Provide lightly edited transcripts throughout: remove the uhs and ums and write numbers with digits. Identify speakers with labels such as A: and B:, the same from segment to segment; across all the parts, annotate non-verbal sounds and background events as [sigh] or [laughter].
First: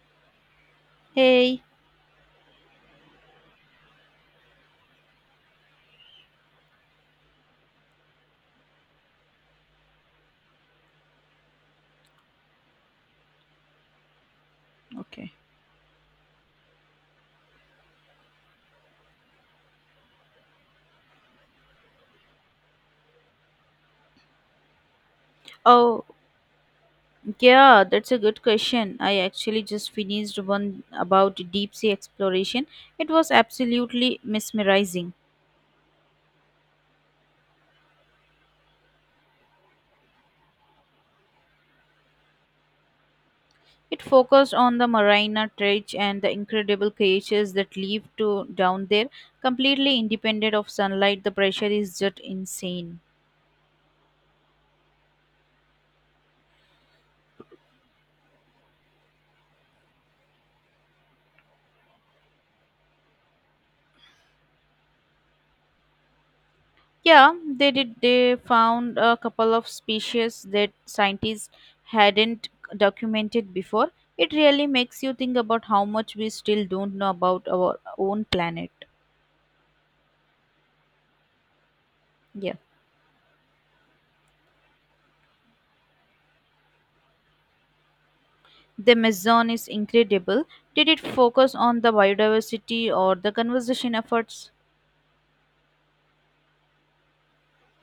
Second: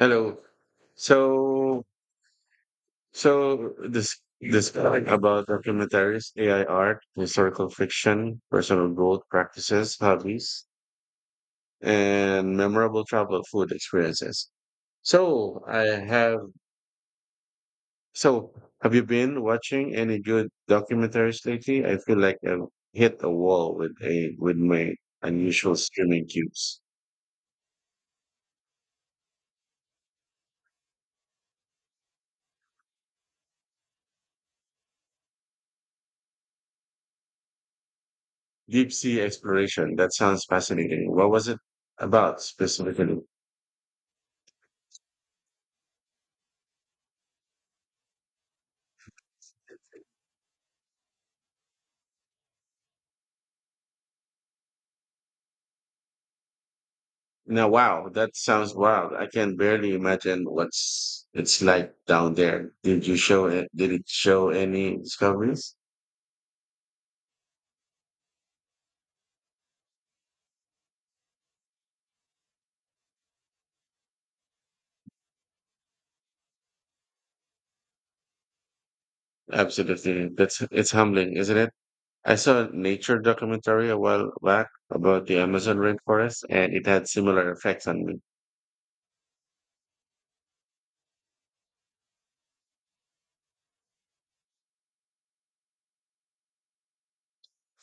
A: Hello.
B: Hey.
A: So, so, this topic about documentaries, AI art, historical fiction, personal growth practices, hobbies, and memorable travel food experiences.
B: Okay.
A: So I have. So have you been watching any good documentaries lately? I feel like I've hit a wall with a with my unusual
B: oh,
A: streaming cubes.
B: yeah, that's a good question. I actually just finished one about deep sea exploration. It was absolutely mesmerizing.
A: Deep sea exploration. That sounds fascinating. What was it about specifically?
B: It focused on the Marina Trench and the incredible creatures that live to down there, completely independent of sunlight. The pressure is just insane.
A: Wow, that sounds wild. I can barely imagine what's it's like down there. Did you show it? Did it show any discoveries?
B: Yeah, they did. They found a couple of species that scientists hadn't documented before. It really makes you think about how much we still don't know about our own planet.
A: Absolutely. That's It's humbling, isn't it? I
B: Yeah.
A: saw a nature documentary a while back about the Amazon rainforest, and it had similar effects on me.
B: The Amazon is incredible. Did it focus on the biodiversity or the conservation efforts?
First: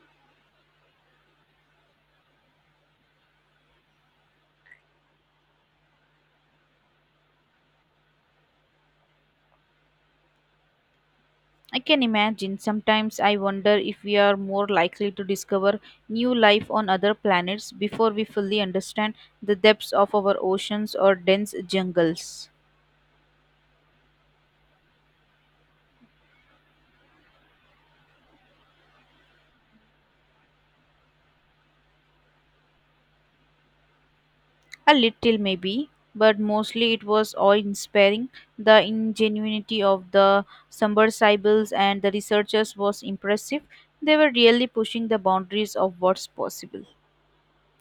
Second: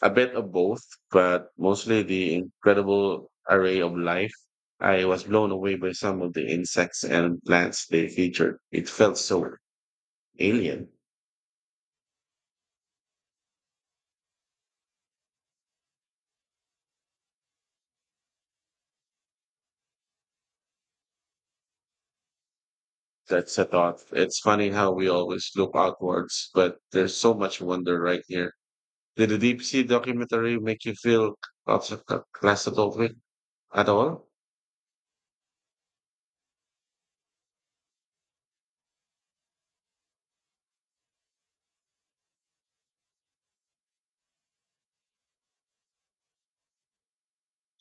A: A bit of both, but mostly the incredible array of life. I was blown away by some of the insects and plants they featured. It felt so alien.
B: I can imagine. Sometimes I wonder if we are more likely to discover new life on other planets before we fully understand the depths of our oceans or dense jungles.
A: That's a thought. It's funny how we always look outwards, but there's so much wonder right here. Did the deep sea documentary make you feel claustrophobic at all?
B: A little, maybe, but mostly it was awe inspiring. The ingenuity of the submersibles and the researchers was impressive. They were really pushing the boundaries of what's possible.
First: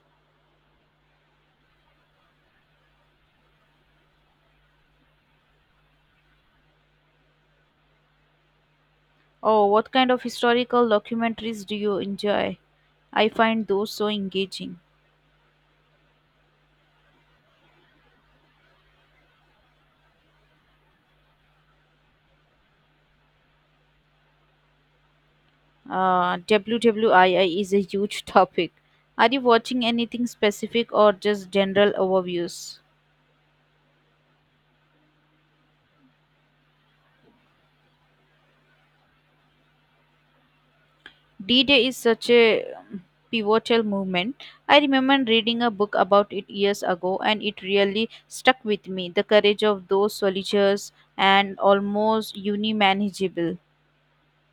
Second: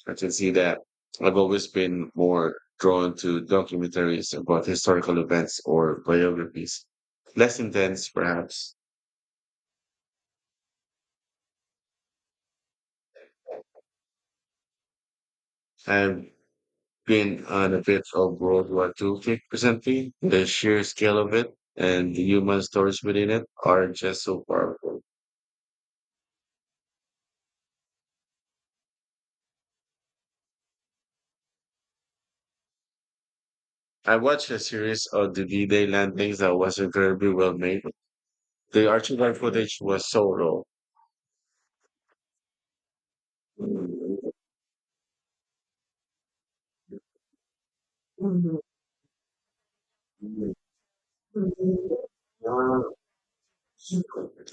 A: I can see that. I've always been more drawn to documentaries about historical events or biographies. Less intense, perhaps.
B: Oh, what kind of historical documentaries do you enjoy? I find those so engaging.
A: I've been on a bit of World War Two, kick recently. The sheer scale of it and the human stories within it are just so powerful.
B: WWII is a huge [laughs] topic. Are you watching anything specific or just general overviews?
A: I watched a series of the V-Day landings that was incredibly well made. The archival footage was so raw.
B: D-Day is such a pivotal movement. I remember reading a book about it years ago and it really stuck with me. The courage of those soldiers and almost unmanageable.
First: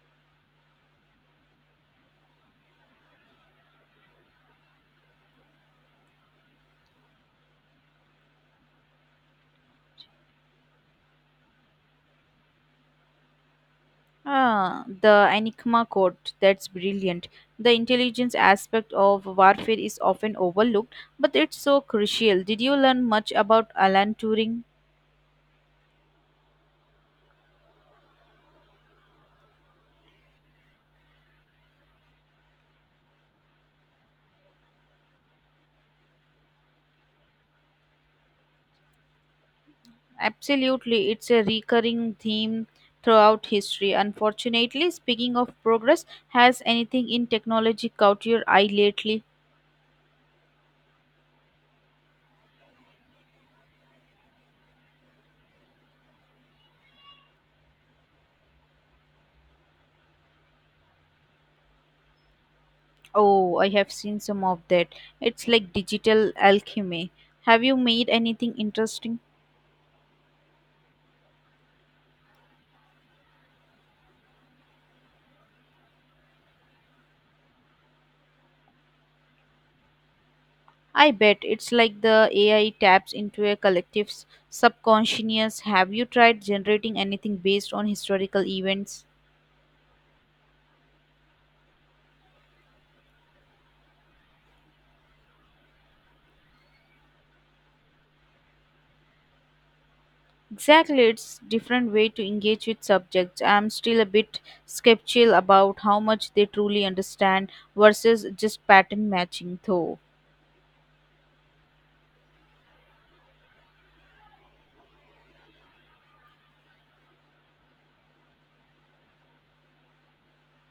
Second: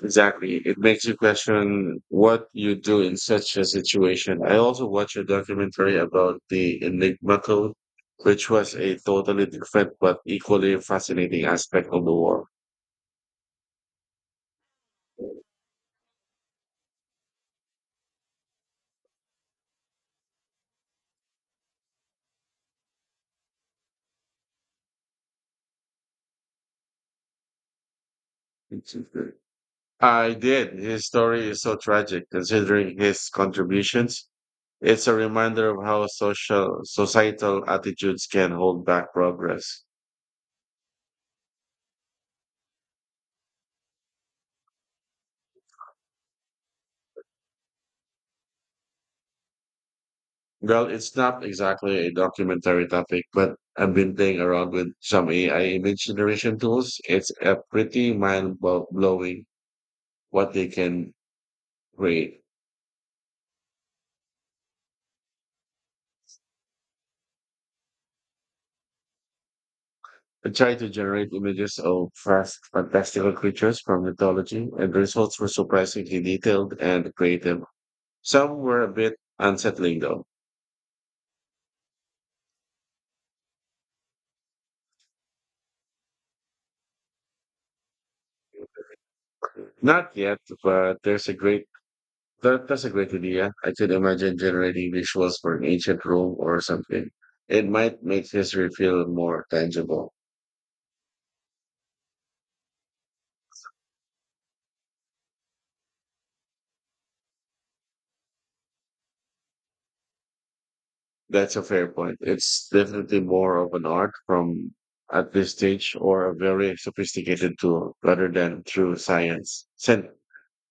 A: Exactly. It makes you question what you do in such a situation. I also watched a documentary about the Enigma Code, which was a totally different but equally fascinating aspect of the war.
B: Ah, the Enigma code, that's brilliant. The intelligence aspect of warfare is often overlooked, but it's so crucial. Did you learn much about Alan Turing?
A: I did. His story is so tragic considering his contributions. It's a reminder of how social societal attitudes can hold back progress.
B: Absolutely, it's a recurring theme throughout history. Unfortunately, speaking of progress, has anything in technology caught your eye lately?
A: Well, it's not exactly a documentary topic, but I've been playing around with some AI image generation tools. It's a pretty blowing what they can create.
B: Oh, I have seen some of that. It's like digital alchemy. Have you made anything interesting?
A: I tried to generate images of fast, fantastical creatures from mythology, and the results were surprisingly detailed and creative. Some were a bit unsettling, though.
B: I bet it's like the AI taps into a collective's subconscious. Have you tried generating anything based on historical events?
A: Not yet, but there's a great That's a great idea. I could imagine generating visuals for an ancient Rome or something. It might make history feel more tangible.
B: Exactly, it's different way to engage with subjects. I'm still a bit skeptical about how much they truly understand versus just pattern matching though.
A: That's a fair point. It's definitely more of an art from at this stage or a very sophisticated tool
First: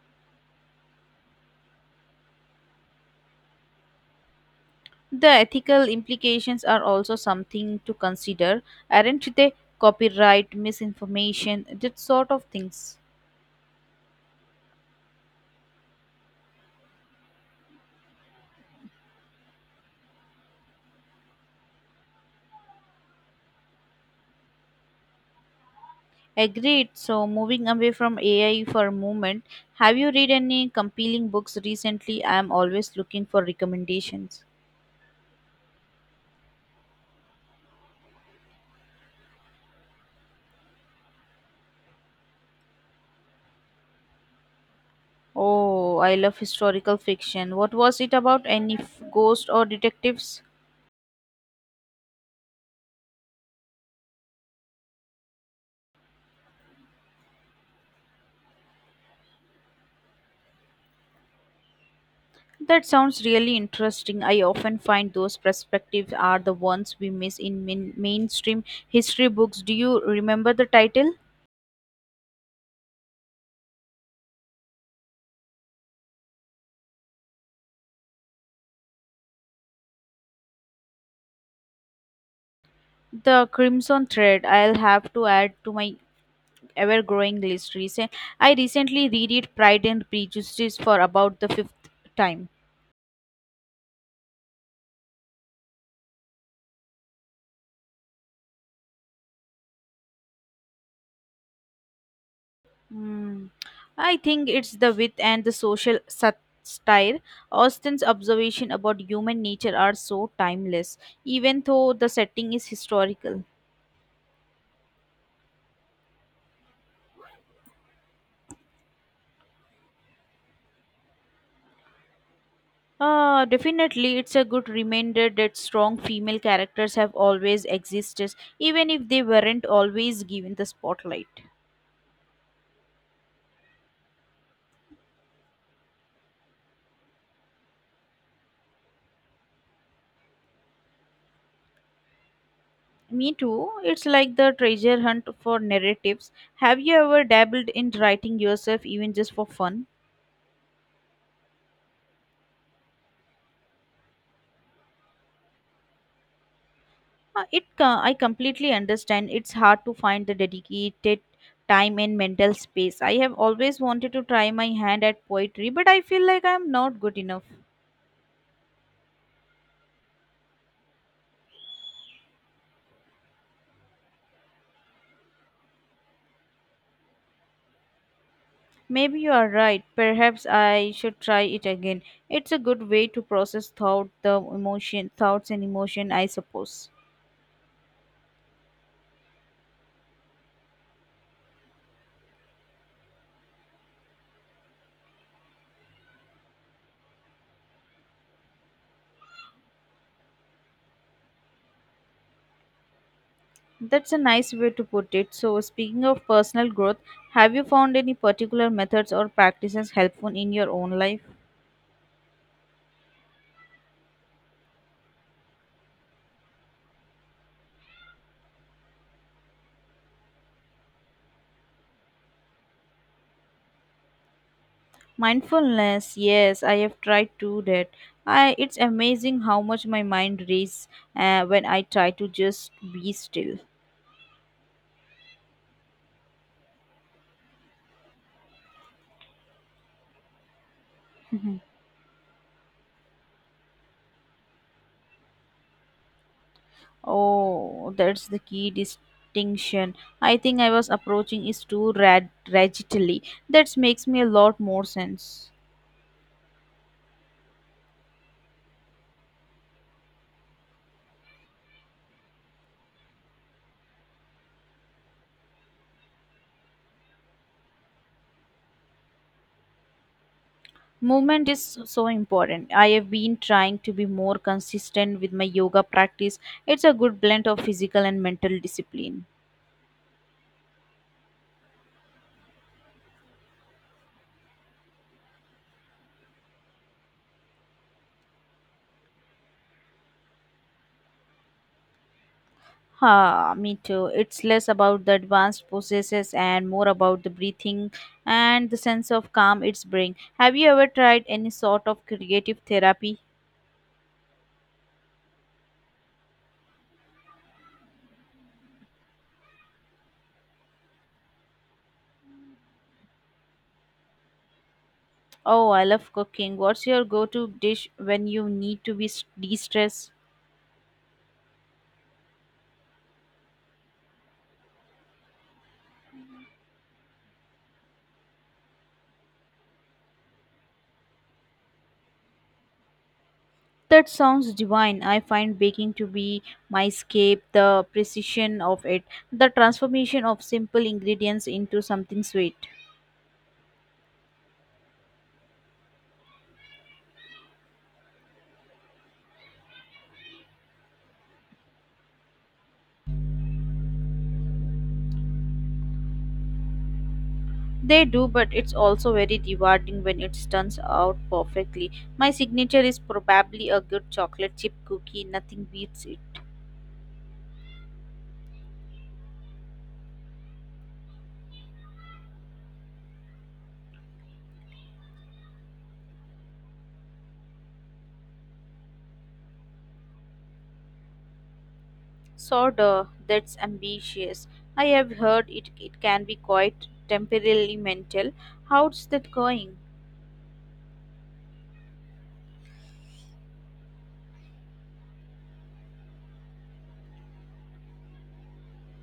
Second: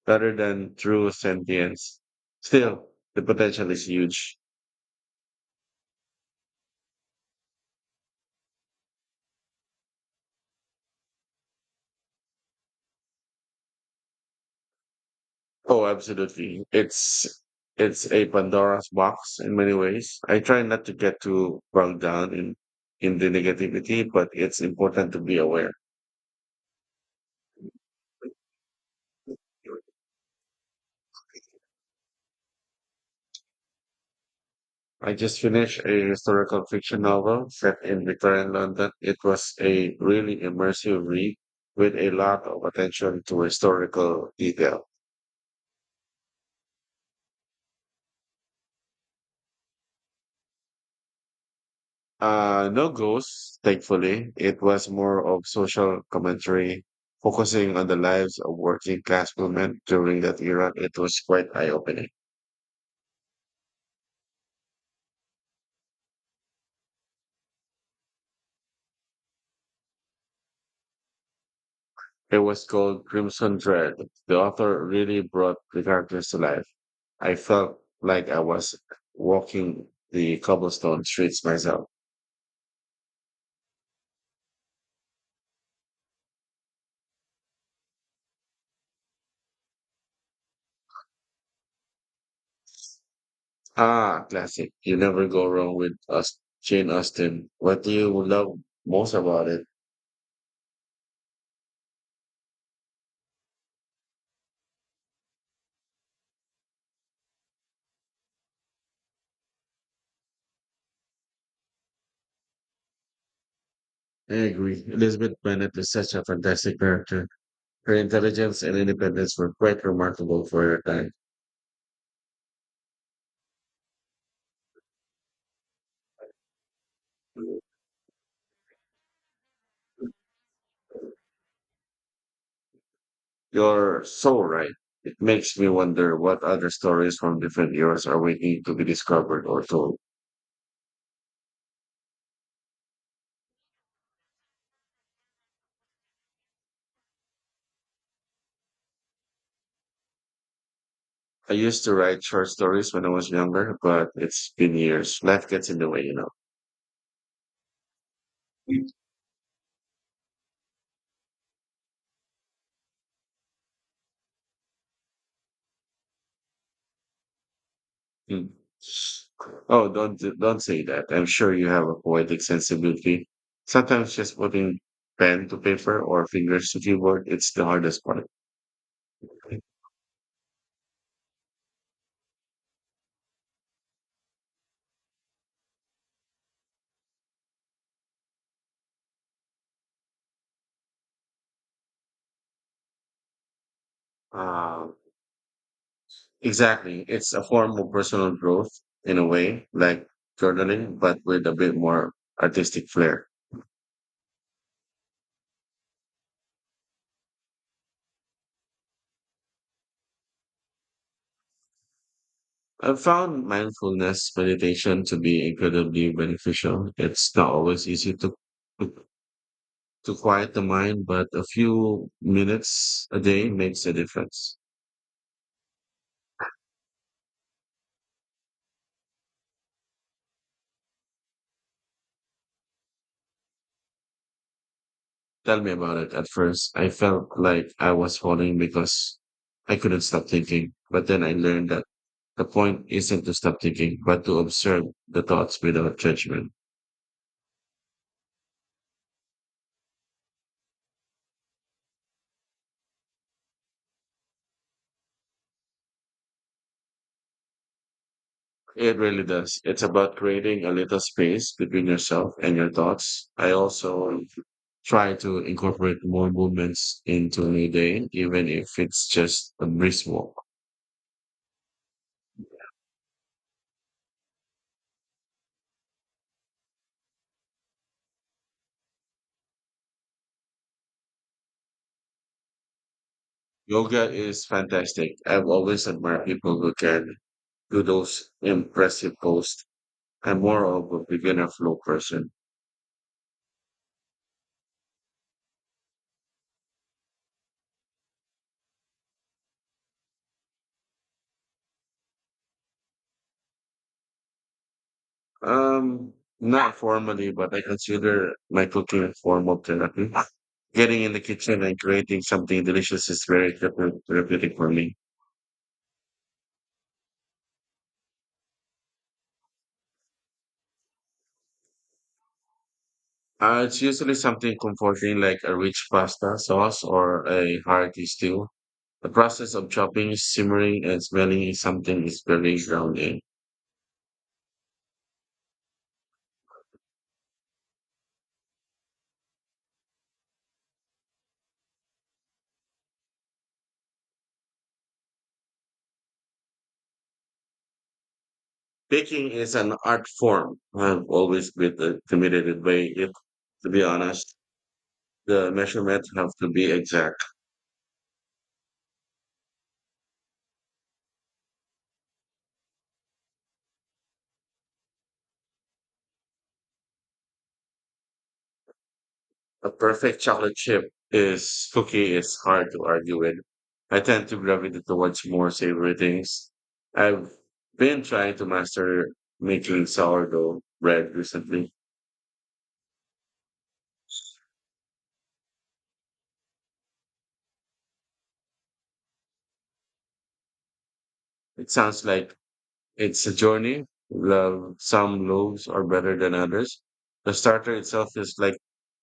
A: rather than through sentience. Still, the potential is huge.
B: The ethical implications are also something to consider, aren't they? Copyright, misinformation, that sort of things.
A: Oh, absolutely. It's a Pandora's box in many ways. I try not to get too bogged down in the negativity, but it's important to be aware.
B: Agreed. So moving away from AI for a moment, have you read any compelling books recently? I'm always looking for recommendations.
A: I just finished a historical fiction novel set in Victorian London. It was a really immersive read with a lot of attention to historical detail.
B: Oh, I love historical fiction. What was it about? Ghosts or detectives?
A: No ghosts, thankfully. It was more of social commentary, focusing on the lives of working class women during that era. It was quite eye-opening.
B: That sounds really interesting. I often find those perspectives are the ones we miss in mainstream history books. Do you remember the title?
A: It was called Crimson Dread. The author really brought the characters to life. I felt like I was walking the cobblestone streets myself.
B: The Crimson Thread. I'll have to add to my ever-growing list. I recently read it Pride and Prejudice for about the fifth time.
A: Ah, classic. You never go wrong with us, Jane Austen. What do you love most about it?
B: Hmm. I think it's the wit and the social satire. Austen's observation about human nature are so timeless, even though the setting is historical.
A: I agree. Elizabeth Bennet is such a fantastic character. Her intelligence and independence were quite remarkable for her time.
B: Definitely, it's a good reminder that strong female characters have always existed, even if they weren't always given the spotlight.
A: You're so right. It makes me wonder what other stories from different eras are waiting to be discovered or told.
B: Me too. It's like the treasure hunt for narratives. Have you ever dabbled in writing yourself, even just for fun?
A: I used to write short stories when I was younger, but it's been years. Life gets in the way, you know.
B: I completely understand. It's hard to find the dedicated time and mental space. I have always wanted to try my hand at poetry, but I feel like I'm not good enough.
A: Mm. Oh, don't say that. I'm sure you have a poetic sensibility. Sometimes just putting pen to paper or fingers to keyboard, it's the hardest part.
B: Maybe you are right. Perhaps I should try it again. It's a good way to process thought, the emotion, thoughts and emotion, I suppose.
A: Um, Exactly. It's a form of personal growth in a way, like journaling, but with a bit more artistic flair.
B: That's a nice way to put it. So, speaking of personal growth, have you found any particular methods or practices helpful in your own life?
A: I've found mindfulness meditation to be incredibly beneficial. It's not always easy to to quiet the mind, but a few minutes a day makes a difference.
B: Mindfulness, yes, I have tried to that. I it's amazing how much my mind races when I try to just be still.
A: Tell me about it. At first, I felt like I was falling because I couldn't stop thinking. But then I
B: Mhm.
A: learned that the point isn't to stop thinking, but to observe the thoughts without judgment.
B: Oh, that's the key distinction. I think I was approaching is too rad rigidly. That makes me a lot more sense.
A: It really does. It's about creating a little space between yourself and your thoughts. I also try to incorporate more movements into my day, even if it's just a brisk walk.
B: Movement is so important. I have been trying to be more consistent with my yoga practice. It's a good blend of physical and mental discipline.
A: Yoga is fantastic. I've always admired people who can do those impressive poses. I'm more of a beginner flow person.
B: Ha, me too. It's less about the advanced processes and more about the breathing and the sense of calm it's bring. Have you ever tried any sort of creative therapy?
A: Um, Not formally, but I consider my cooking a form of therapy. Getting in the kitchen and creating something delicious is very therapeutic for me.
B: Oh, I love cooking. What's your go-to dish when you need to be de-stressed?
A: It's usually something comforting like a rich pasta sauce or a hearty stew. The process of chopping, simmering, and smelling is very grounding.
B: That sounds divine. I find baking to be my escape, the precision of it, the transformation of simple ingredients into something sweet.
A: Baking is an art form. I've always been intimidated by it, to be honest. The measurements have to be exact.
B: They do, but it's also very rewarding when it turns out perfectly. My signature is probably a good chocolate chip cookie, nothing beats it.
A: A perfect chocolate chip is cookie is hard to argue with. I tend to gravitate towards more savory things. I've been trying to master making sourdough bread recently.
B: Soda, that's ambitious. I have heard it, it can be quite temporarily mental. How's that going?
A: It sounds like it's a journey. Love some loaves are better than others. The starter itself is like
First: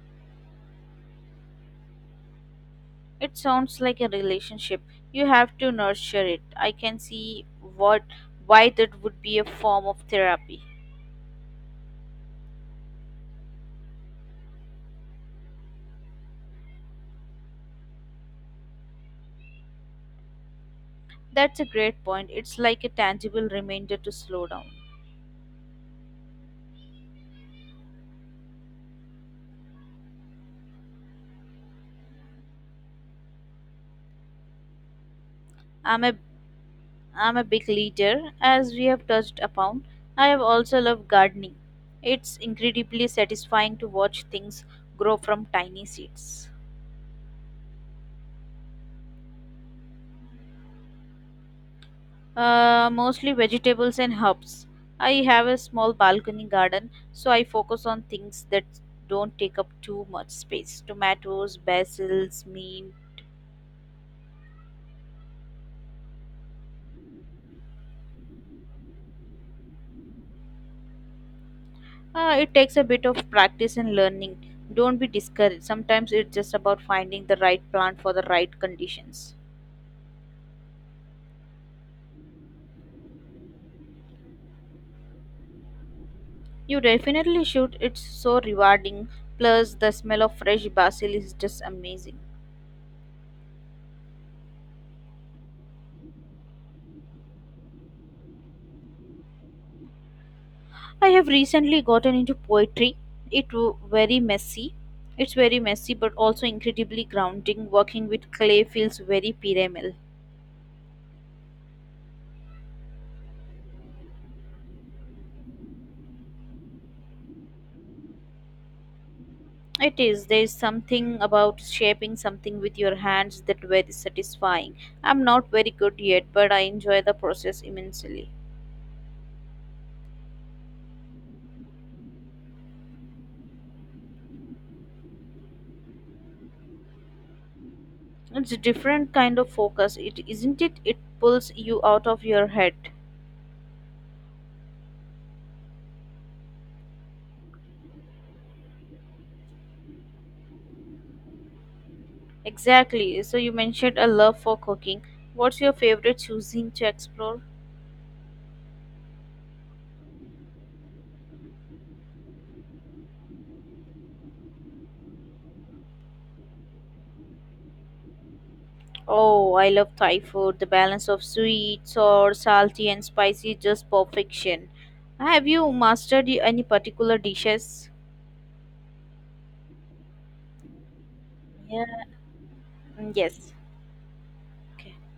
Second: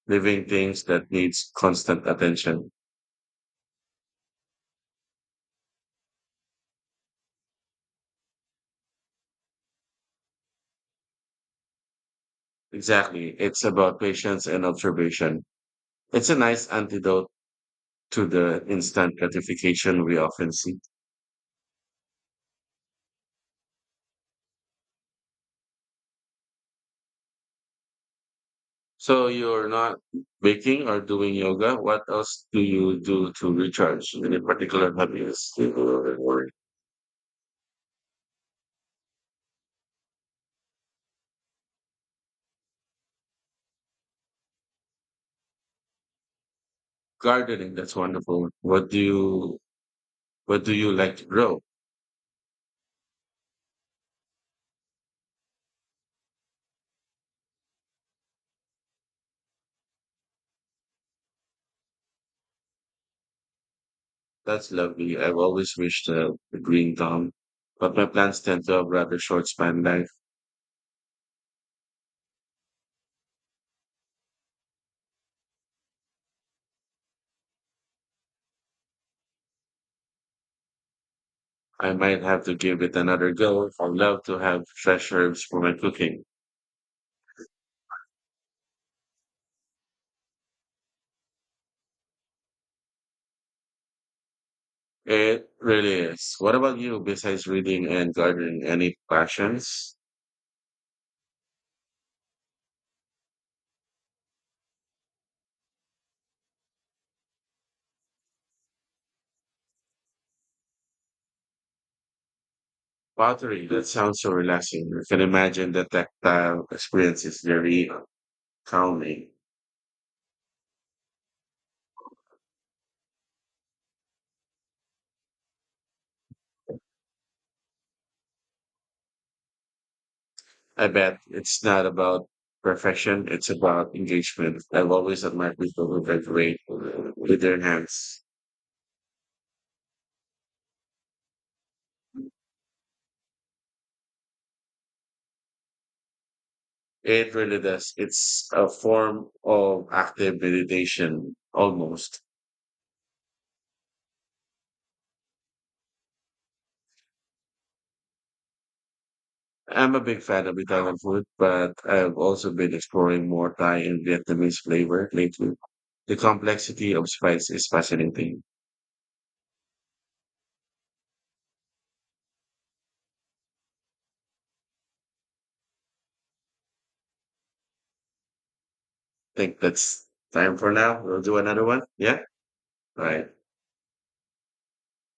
A: living things that needs constant attention.
B: It sounds like a relationship. You have to nurture it. I can see what why that would be a form of therapy.
A: Exactly. It's about patience and observation. It's a nice antidote to the instant gratification we often see.
B: That's a great point. It's like a tangible reminder to slow down.
A: So you're not baking or doing yoga. What else do you do to recharge? Any particular hobbies?
B: I'm a
A: Or?
B: I'm a big leader, as we have touched upon. I have also loved gardening. It's incredibly satisfying to watch things grow from tiny seeds.
A: Gardening, that's wonderful. What do you like to grow?
B: Mostly vegetables and herbs. I have a small balcony garden, so I focus on things that don't take up too much space. Tomatoes, basils, mint.
A: That's lovely. I've always wished a green thumb, but my plants tend to have rather short span life.
B: It takes a bit of practice and learning. Don't be discouraged. Sometimes it's just about finding the right plant for the right conditions.
A: I might have to give it another go. I'd love to have fresh herbs for my cooking.
B: You definitely should. It's so rewarding. Plus, the smell of fresh basil is just amazing.
A: It really is. What about you, besides reading and gardening? Any passions?
B: I have recently gotten into poetry. Very messy. It's very messy, but also incredibly grounding. Working with clay feels very pyramidal.
A: Pottery, that sounds so relaxing. I can imagine the tactile experience is very calming.
B: It is. There is something about shaping something with your hands that very satisfying. I'm not very good yet, but I enjoy the process immensely.
A: I bet it's not about perfection, it's about engagement. I've always admired people who graduate with their hands.
B: It's a different kind of focus. It isn't it. It pulls you out of your head.
A: It really does. It's a form of active meditation, almost.
B: Exactly. So you mentioned a love for cooking. What's your favorite cuisine to explore?
A: I'm a big fan of Italian food, but I've also been exploring more Thai and Vietnamese flavor lately. The complexity of spice is fascinating.
B: Oh, I love Thai food. The balance of sweet, sour, salty, and spicy is just perfection. Have you mastered any particular dishes?
A: Think that's time for now. We'll do another one.
B: Yeah.
A: Yeah. All
B: Mm,
A: right.
B: yes. Okay.